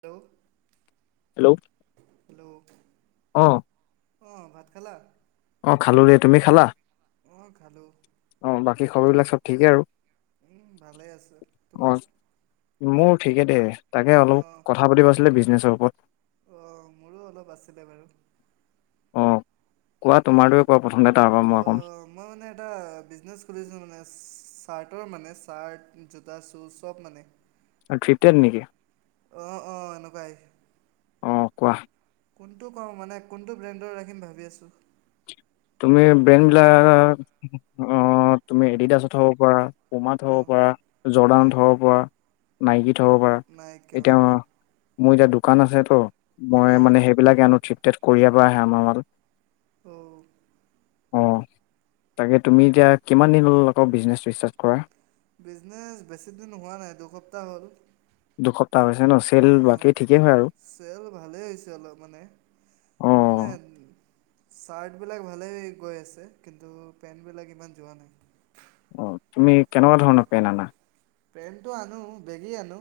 Hello. Hello অ, অ ভাত খালা। অ খালো দেই তুমি খালা। অ খালো। খবৰবিলাক চব ঠিকেই আৰু উম ভালে আছে অ তোমাৰ। মোৰ ঠিকে দে, তাকে অলপ অঁ কথা পাতিব আছিলে বিজনেছৰ ওপৰত। অঁ মোৰো অলপ আছিলে বাৰু অ কোৱা তোমাৰটয়ে কোৱা প্ৰথমতে তাৰ পৰা মই কম। অঁ মই মানে এটা বিজনেছ খুলিছোঁ মানে চাৰ্টৰ মানে চাৰ্ট জোতা চুজ চব মানে আৰু ট্ৰিপট নেকি। অহ অহ এনেকুৱাই। অ কোৱা। কোনটো কওঁ মানে কোনটো ব্ৰেণ্ডৰ ৰাখিম ভাবি আছো। তুমি ব্ৰেইন বিলাক অহ তুমি এডিডাছ থব পাৰা। পমা থ হ'ব অঁ পাৰা জৰ্দানথ অঁ হ'ব পৰা নাইকী থ না হব পাৰা নাইকি এতিয়া অঁ মোৰ এতিয়া দোকান আছে তো মই অঁ মানে সেইবিলাকে আনোঠিত তেট কৰিয়াৰ আহে আমাৰ মাল অ অ তাকে তুমি এতিয়া কিমান দিন আকৌ বিজনেচ ষ্টাৰ্ট কৰা বিজনেচ বেছি দিন হোৱা নাই দুসপ্তাহ হ'ল দুসপ্তাহ হৈছে ন চেল অহ বাকী ঠিকেই হয় আৰু চেল ভালেই হৈছে অলপ মানে অ মানে চাৰ্টবিলাক ভালেই গৈ আছে কিন্তু পেণ্টবিলাক ইমান যোৱা নাই অ তুমি কেনেকুৱা ধৰণৰ পেন আনা পেন্টটো আনো বেগি আনো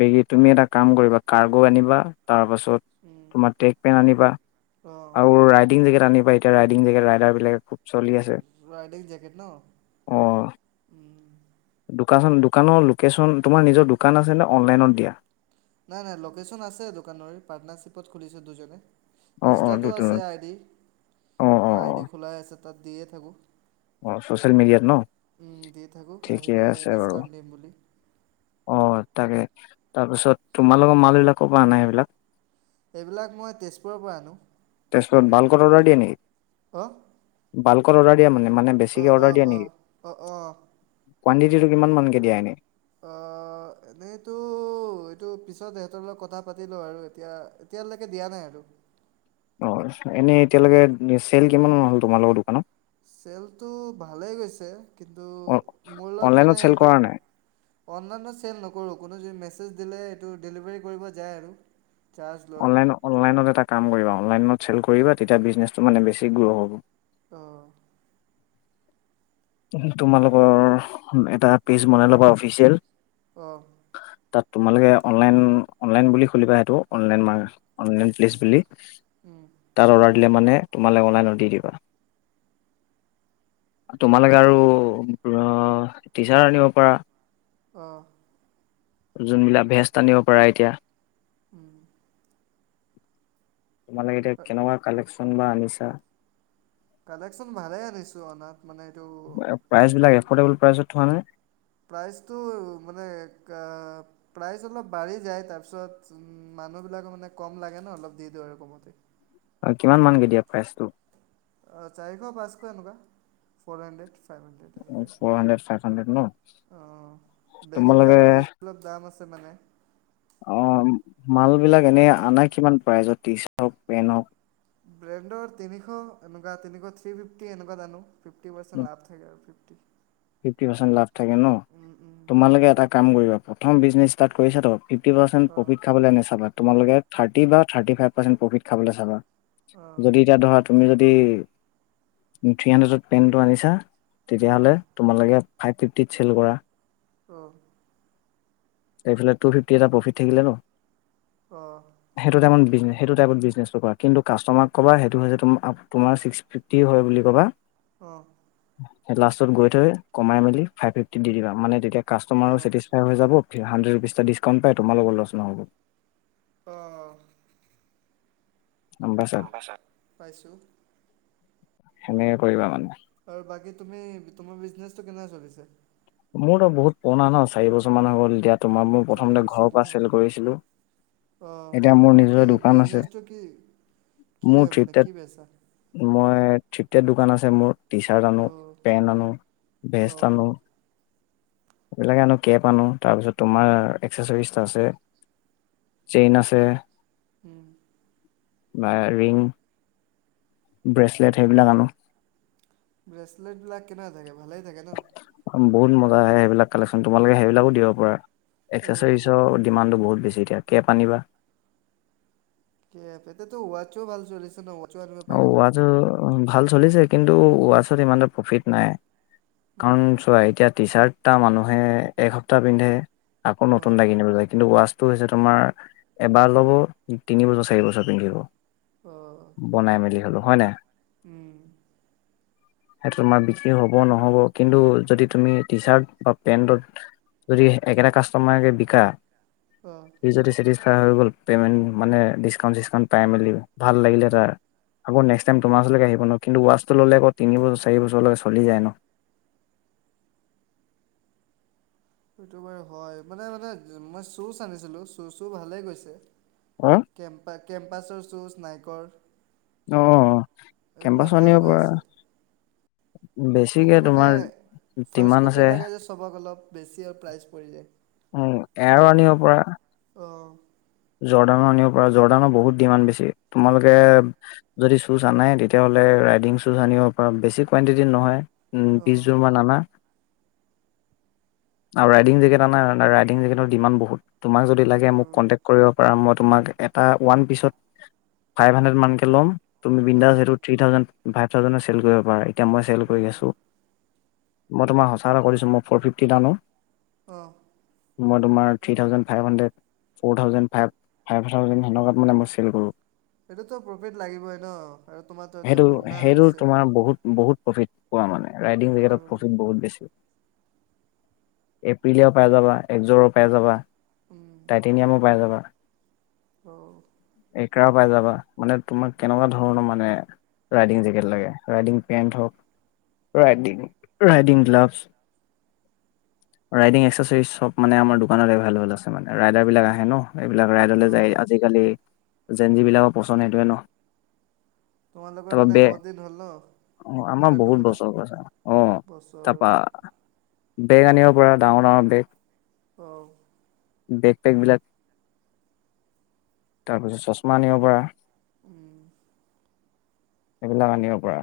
বেগ তুমি এটা কাম কৰিবা কাৰ্গো আনিবা তাৰপাছত তোমাৰ টেক পেন আনিবা অঁ আৰু ৰাইডিং জেকেট আনি বা এতিয়া ৰাইডিং জেগ ৰাইডাৰ বিলাকে খব ৰাইডিং জেকেট ন অ উম দোকান দোকানৰ লোকেশ্যন তোমাৰ নিজৰ দোকান আছে নে অনলাইনত দিয়া নাই নাই লোকেচন আছে দোকান পাৰ্টনাৰশ্বিপত খুলিছে দুজনে অ অ ইনষ্টাতো দুটোনত আছে আইডি অ অ আমাৰ অ আইডি খোলাই আছে তাত দিয়ে থাকোঁ অ ছচিয়েল মিডিয়াত ন দি থাকোঁ ঠিকে আহিলে আছে বাৰু ডিছকাউণ্ট দিম বুলি অ তাকে তাৰপিছত তোমাল লগোকৰ মাল বিলাকো পৰা নাই সেইবিলাক এইবিলাক মই তেজপুৰৰ পৰা আনো তাৰপিছ ভাল অৰ্ড দিয় নেকি আহ বালকৰ অৰ্ডাৰ দিয়াানে মানে বেছিকে অৰ্ডাৰ দিয়া অঁ নেকি অঁ অঁ কুৱণ্টিটিটো কিমানানক দিয়া এনে অ এনেইতো এইটো পিছত সিহঁতৰ লগত কথা পাতিলো আৰু এতিয়া এতিয়ালালৈকে দিয়া নাই আৰু অ এনেই এতিয়ালৈকে চল কিমান হ'ল তোমাল লগোকৰ দোকানত চেলটো ভালেই গৈছে কিন্তু অ মোৰ লগত অনলাইনত মানে চেল এইটো কৰা নাই? অনলাইনত চেল নকৰো কোনো য ম জ দিলে এইটো ডেলিভাৰী কৰিব যায় আৰু চাৰ্জ লয় লাইন অনলনত এটা কাম কৰিব অনলনতেল কৰিব অ', তে মানে বেছি গ্ৰ হ'ব অ তোমালোকৰ এটা পেজ বনাই ল'বা অফিচিয়েল আহ তাত তোমালোকে অনলাইন অনলাইন বুলি খলিবা সেইটো অনলাইন মা অনলাইন প্লেচ উম, বুলি উম, তাৰ অ [unintelligible] মানে তোমালে অনলাই নত দি দিবা তোমালোকে আৰু টিচাৰ্ট আনিব পাৰা অ যোনবিলাক ভেজ টানিব পাৰে এতিয়া উম তোমালাকে এতিয়া কেনেকুৱা কালেকশ্যন [unintelligible] কালেকশ্যন ভালে আনিছো অনাত মানে এইটো প্ৰাইচ বিলাক এফৰ্ডেবল প্ৰাইচত থোৱা নাই প্ৰাইচটো মানে কা প্ৰাইচ অলপ বাঢ়ি যায় তাৰপিছত মানুহবিলাকে মানে কম লাগে ন অলপ দি দিওঁ আৰু কমতে অ কিমান মানকে দিয়া প্ৰাইচটো অ চাৰিশ পাঁচশ এনেকুৱা ফ'ৰ হাণ্ড্ৰেড ফাইভ হাণ্ড্ৰেড এনেকুৱাই ফৰ হাড্ৰেড ফাইভ হাড্ৰেড ন অঁ তোমালোকে বেগীবিলাকৰ বেছি অলপ দাম আছে মানে অ মাল বিলাক এনে আনা কিমান প্ৰাইজত। টি চাৰ্ট হওক পেণ্ট হওক ব্ৰেণ্ডৰ তিনিশ এনেকুৱা তিনিশ থ্ৰি ফিফটি এনেকুৱাত আনো ফিফটি পাৰ্ছেন লাভ থাকে ফিফটি পাৰ্চেন্ট লাভ থাকে ন উম উম তোমালোকে এটা কাম কৰিবা। প্ৰথম বিজনেছ ষ্টাৰ্ট কৰিছাতো। ফিফটি পাৰ্চেণ্ট অঁ প্ৰফিট খাবনে নেচাবা। তোমালোকে থাৰ্টি বা থাৰ্টি ফাইভ পাৰ্চেণ্ট প্ৰফিট খাবলৈ চাবা। অঁ যদি এতিয়া ধৰা তুমি যদি থ্ৰী হাণ্ড্ৰেডত পেনটো আনিছা। তেতিয়াহ'লে অঁ ফাইভ ফিফটিত চেল কৰা। অহ। এইফালে টু ফিফটি এটা প্ৰফিট থাকিলে ন'। অহ। জনে সেইটো টাইপ বিজনেছটো কৰা কিন্তু কাষ্টমাৰ ক'বা সেইটো যে তোমাৰ ছিক্স ফিফটি হয় বুলি কবা। অহ। লাষ্টত গৈ কমাই মেলি ফাইভ ফিফটি দি দিবা মানে তেতিয়া কাষ্টমাৰো অঁ ছেটিছফাই হৈ যাব। হাণ্ড্ৰেড ৰুপিছটা ডিছকাউণ্ট পাই তোমাৰ লগত লচ নহ'ব। আহ। গম পাইছা? পাইছো। সেনেকে কৰিবা মানে। আৰু বাকী তুমি তোমাৰ বিজনেচটো কেনেকুৱা চলিছে? মোৰতো বহুত পুৰণা ন চাৰি বছৰ মান হৈ গল এতিয়া। তোমাক মোৰ চাৰি প্ৰথমতে বছৰ ঘৰৰ পৰা ন চেল কৰিছিলো অ এতিয়া মোৰ কি নিজৰে দোকান আছে। বিজনেচটো কি কি মোৰ হয় মানে থ্ৰিতে কি বেচা মই থৃটেদ দোকান আছে মোৰ টি চাৰ্ট অ আনো পেন্ট আনো, অ ভেষ্ট আনো। সেইবিলাকে আনো কেপ আনো তাৰপিছত তোমাৰ এক্সেচাৰিজ আছে চেইন আছে। উম। বা ৰিং ব্ৰেচলেট সেইবিলাক আনো। ব্ৰেচলেট বিলাক কেনেকা থাকে। ভালেই থাকে ন। বহুত মজা আহে সেইবিলাক কালেকশ্যন তোমালোকে সেইবিলাকো দিব পাৰা। অ এক্সেচাৰিছ ডিমানটো বহুত বেছিকে কেপ আনিবা। কেপ এতিয়া তো ৱাতচো ভাল ছলিছে ন ৱাটছো আনিব ঔ পাৰি ওৱাছ [unintelligible] ওম ভাল চলিছে কিন্তু ৱাটছত ইমান এটা প্ৰফিট নাই। কাৱণ উম, চোৱা এতিয়া টি-চাৰ্ট টা মানুহে এক সপ্তাহ পিন্ধে আকৌ অ নতুন এটা কিনিব লে কিন্তু ওৱাছ হৈছে তোমাৰ এবাৰ ল'ব তিনি বজৰ চাৰি বছৰ পিন্ধিব। অ [unintelligible] বনাই মেলি হলো হয় নাই। উম [unintelligible] সেইটো তোমাৰ বিক্ৰী হব নহব কিন্তু যদি তুমি টি চাৰ্ট বা পেণ্টত যদি একেটা কাষ্টমাৰকে বিকা। অ জদি চেটি হৈ গল পেমেণ্ট মানে দিচকাউণ্ট চিচউন্ট পাই মেলি ভাল লাগিলে এটা। আকৌ তোমাৰ ওচলৈকে আহিব ন কিন্তু ৱাছটো ল'লে আকৌ তিন বছৰ চাৰি বছৰলৈকে চলি যায় ন,, সটো বাৰু হয় মানে মানে, মই চুচ আনিছিলো চুচও ভালে গৈছে, কেম্প কেম্পাছৰ জুচ নাই। ঘৰ। আহ, কেম্পাছন গৈ পৰা আছে বেছিকে কিন্তু মানে তোমাৰ ফাৰ্ষ্ট ডিমাণ্ড কপি আছে লাগে যে চব অলপ বেছি আৰু প্ৰাইচ পৰি উম, এয়াৰো যায় আহ। জৰ্দানৰ আনিব পৰা জৰ্দানৰ বহুত ডিমাণ্ড বেছি তোমালোকে যদি শ্বুজ আনাই তেতিয়াহ'লে ৰাইডিং শ্বুজ আনিব পৰাা বেছি কুৱণ্টিটিত নহয়। উম বিশ অ', জোৰ মান আনা আৰু ৰাইডিং জেকেট নাই, ৰাইডিং জেকেটৰ ডিমান বহুত। তোমাক যদি লাগে মোক অ', কণ্টেক কৰিব পাৰা মই এটা ওৱান পিচত ফাইভ হুন্দ্ৰেদ কেই লম তুমি বিন্দাচ অ', এইটো থ্ৰী থাউজেণ্ড ফাইভ থাউজেণ্ডত চেল কৰিব পাৰিব। এতিয়া মই চেল কৰি অ', আছো মই তোমাক সঁচা এৰা কৰিছোঁ মই ফ'ৰ ফিফটিত আনো আহ মই তোমাৰ three thousand five hundred four thousand five five thousand সেনেকুৱাত মান মই চেল কৰো সেইটোতো প্ৰফিট লাগিবই ন আৰু তোমাৰো এতিয়া সেইটো পূৰ্ণা সেইটো হৈছে তোমাৰ বহুত বহুত প্ৰফিট পোৱা মানে ৰাইডিং জেকটত অ', প্ৰফিট বহুত বেছি এপ্ৰিলেও পাই যাবা একযৰেও পাই যাবা উম তেতিনিয়া মোৰ পাই যাবা অ পাই যাবা মানে তোমাক কেনেকুৱা ধৰণৰ মানে ৰাইডিং জেকেট ল ৰাইডিং পেন্ট হক ৰাইং ৰাইডিং গ্লাভছ ৰাইডিং এক্সেছেৰিচ চব মানে আমাৰ দোকানত এভলেবল আছে মানে ৰাইডাৰ উম, বিলাক আহে ন এইবিলাক ৰাইডাৰলৈ যায় অ', আজিকালি জেন যিবিলাকৰ পচন্দ সেইটোৱে ন তোমালোকৰ তাৰপা মানে বে বহুত দিন হ'ল ন অ আমাৰ দোকানটো বহুত খোলা বছৰ কছে আহ বছৰ তাৰাপা বেগ আনিব পৰা ডাঙৰ ডাঙৰ বেগ অ বেগ পেগ বিলাক তাৰপিছত চশমা নিব পৰা উম সেইবিলাক আনিব পৰা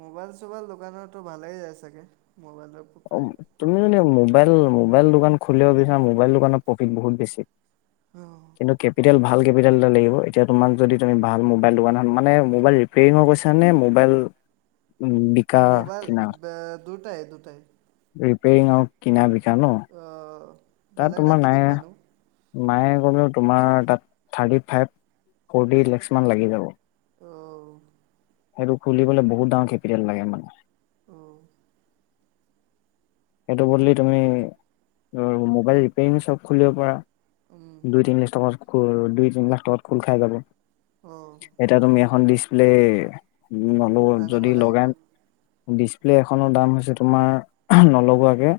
মোবাইল চোবাইল দোকানততো ভালেইয় চাগে মোবাইলৰ অ প্ৰায় তুমি প্ৰফিট মানে মোবাইল মোবাইল দোকান খুলিব বিচাৰ মোাইল দোকানত প্ৰফিট বহুত বেছি অ', কিন্তু কেপিটেল ভাল ভাল কেপিটেল এটা লাগিব এতিয়া তোমাক যদি তুমি ভাল মোবাইল দোকানখন মানে মোবাইল ৰিপেয়ৰিঙৰ কৈছা নে মোবাইল উ বিকা মোবাইল কিনাৰ দুটাই দুটাই ৰিপেৰিং আওঁ কিনা বি তা ন তাত বেলেগ তোমাৰ ৰাখি নাই দিম মানুহ নায় তোমাৰাত থাৰটি ফইব ফৰ্টি লেস্ক মানলাগি যাব অঁ সেইটো খুলিবলৈ বহুত ডাঙৰ কেপিটেল লাগে মানে আহঁ সেইটো বদলি তুমি মবাইল ৰিপয়াৰং চব খুলিব পাৰা উম দুই তিনি লিছমাৰ দুই তিনি লাখ টকাত খোল খাই যাব অঁ এতিয়া তুমি খন ডিচপ্লে উম হলেও আনিব যদি লাগিব লগাইাম ডিচপ্লে এখনৰ দাম হৈছে তোমাৰ লগোৱাকে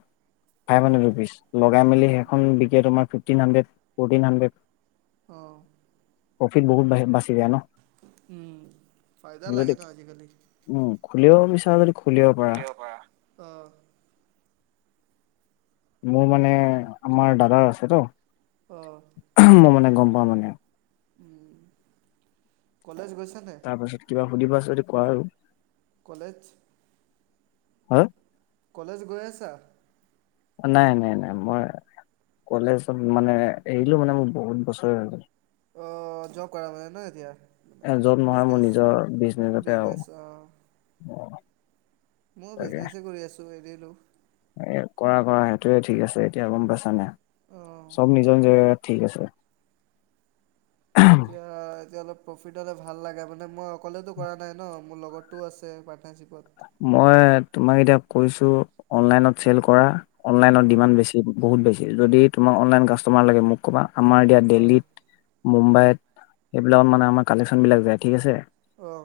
ফাইভ হান্দ্ৰেদ অঁ ৰুপিচ লগাই মলি অঁ হেখন বিকে তোমাৰ ফিফটিন হাণ্ড্ৰেড ফৰ্টিন হাণ্ড্ৰেড অঁ প্ৰফিট বহুত বাচি যায় ন উম ফাইদা লাগে যদি ন আজিকালি উম খুলিব বিচৰা যদি খুলিব পাৰা অঁ মোৰ মানে আমাৰ দাদাৰ আছে তো অঁ মই মানে গম সমনিয়া কলেজ গৈছা নাই তাৰ পাছত কিবা সুধিবা যদি কৰো কলেজ হাঁ কলেজ গৈ আছা নাই নাই নাই মই কলেজত মানে এৰিলো মানে মোৰ বহুত বছৰ আগত অঁ জব কৰা মানে ন এতিয়া মানে এজন নহয় মোৰ বিজনেছ নিজৰ বিজনেছতে বিজনেছ আৰু মই তাকে বিজনেচ কৰি আছো এনেই হেল্ল' এ কৰা কৰা সেইটোয়ে ঠিক আছে এতিয়া গম পাইছানে? অঁ চব নিজৰ যে ঠিক আছে এতিয়া যেতিয়ালৈ প্ৰফিট হলে ভাল মানে মই অকলেতো কৰা নাই ন মোৰ লগতো আছে পাটনাৰ মই তোমাক এতিয়া কৈছো অনলাইনত চেল কৰা অনলাইনৰ ডিমাণ্ড অঁ বেছি বহুত বেছি যদি তোমাক অনলাইন কাষ্টমাৰ লাগে মোক ক'বা আমাৰ এতিয়া অঁ দিল্লীত মুম্বাইত এইবিলাকত মানে আমাৰ কালেকশ্যন বিলাক যায় ঠিক আছে অঁ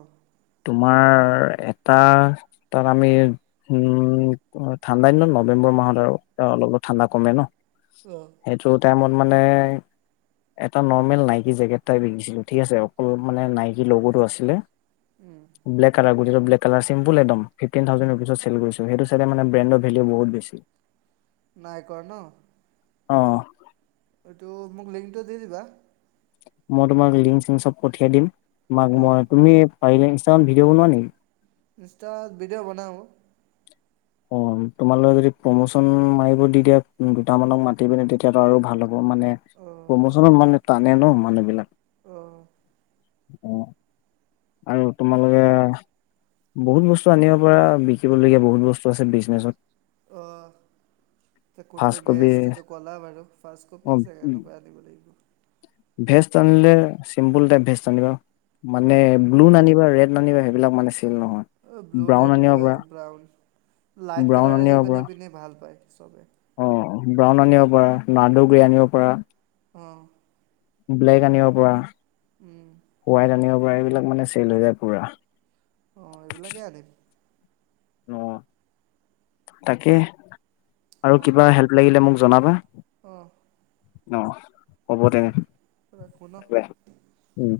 তোমাৰ এ এটাৰৰ তাত আমি উম ঠাণ্ডা দিনত নৱেম্বৰ মাহত আৰু অলপ অলপ ঠাণ্ডা কমে ন অঁ সেইটো টাইমত মানে এটা নৰ্মেল নাইকি জেকেট তাই বিকিছিলো ঠিক আছে অকল মানে নাইকি লগটো আছিলে উম ব্লেককালাৰ এইটো ব্লেক কালাৰ চিম্পুল একদম। ফিফটিন উম থাউজেণ্ড ৰূপিছত চেল কৰিছো। সেইটো চাইডে মানে ব্ৰেণ্ডৰ ভেলিউ বহুত বেছি। নাই কৰা ন। অ'। এইটো মোক লিংকটো দি দিবা। মই তোমাক লিংক-চিং চব পঠিয়াই দিম। তোমাক অঁ মই। তুমি [unintelligible] বনোৱা নেকি? ইনষ্টাত ভিডি'অ বনাও। অ' তোমালোকে যদি প্ৰমোচন মাৰিব দি দিয়া দুটামানক মাতি পিনে তেতিয়াতো আৰু ভাল হ'ব। মানে প্ৰমোচন মানে। টানে ন মানুহবিলাক। অ। অ। আৰু তোমালোকে, বহুত বস্তু আনিব পাৰা। বিকিবলগীয়া বহুত বস্তু। বিজনেজত। অ। কোনটো ফাৰ্ষ্ট কবি বেষ্ট এইটো ক'লা বাৰু। ফাষ্টকপি যে, এনেকুৱা আনিব লাগিব। ভেস্ত আনিলে চিম্পুল টাইপ ভেস্ত আনিবা। মানে অঁ ব্লু নানিবা, ৰেড ননিবা সেইবিলাক মানে ছে অ, ব্লু ৰেড বা ব্ৰাউন। লাইট ব্ৰাউন কালাৰ আনিব পৰা আজিকালি পিন্ধি ভাল পায়। চবে। অ। ব্ৰাউন আনিব পাৰা, নাৰ্ডু গ্ৰে আনিব পাৰা। অ। ব্লেক আনিব পাৰা। উম হোৱাইট আনিব পুৰা এইবিলাক মানে চেল হৈ যায় পুৰা। অ এইবিলাকেই আনিম। অ তাকে। আৰু কিবা হেল্প লাগিলে মোক জনাবা। অ। ন হ'ব তেনে উম।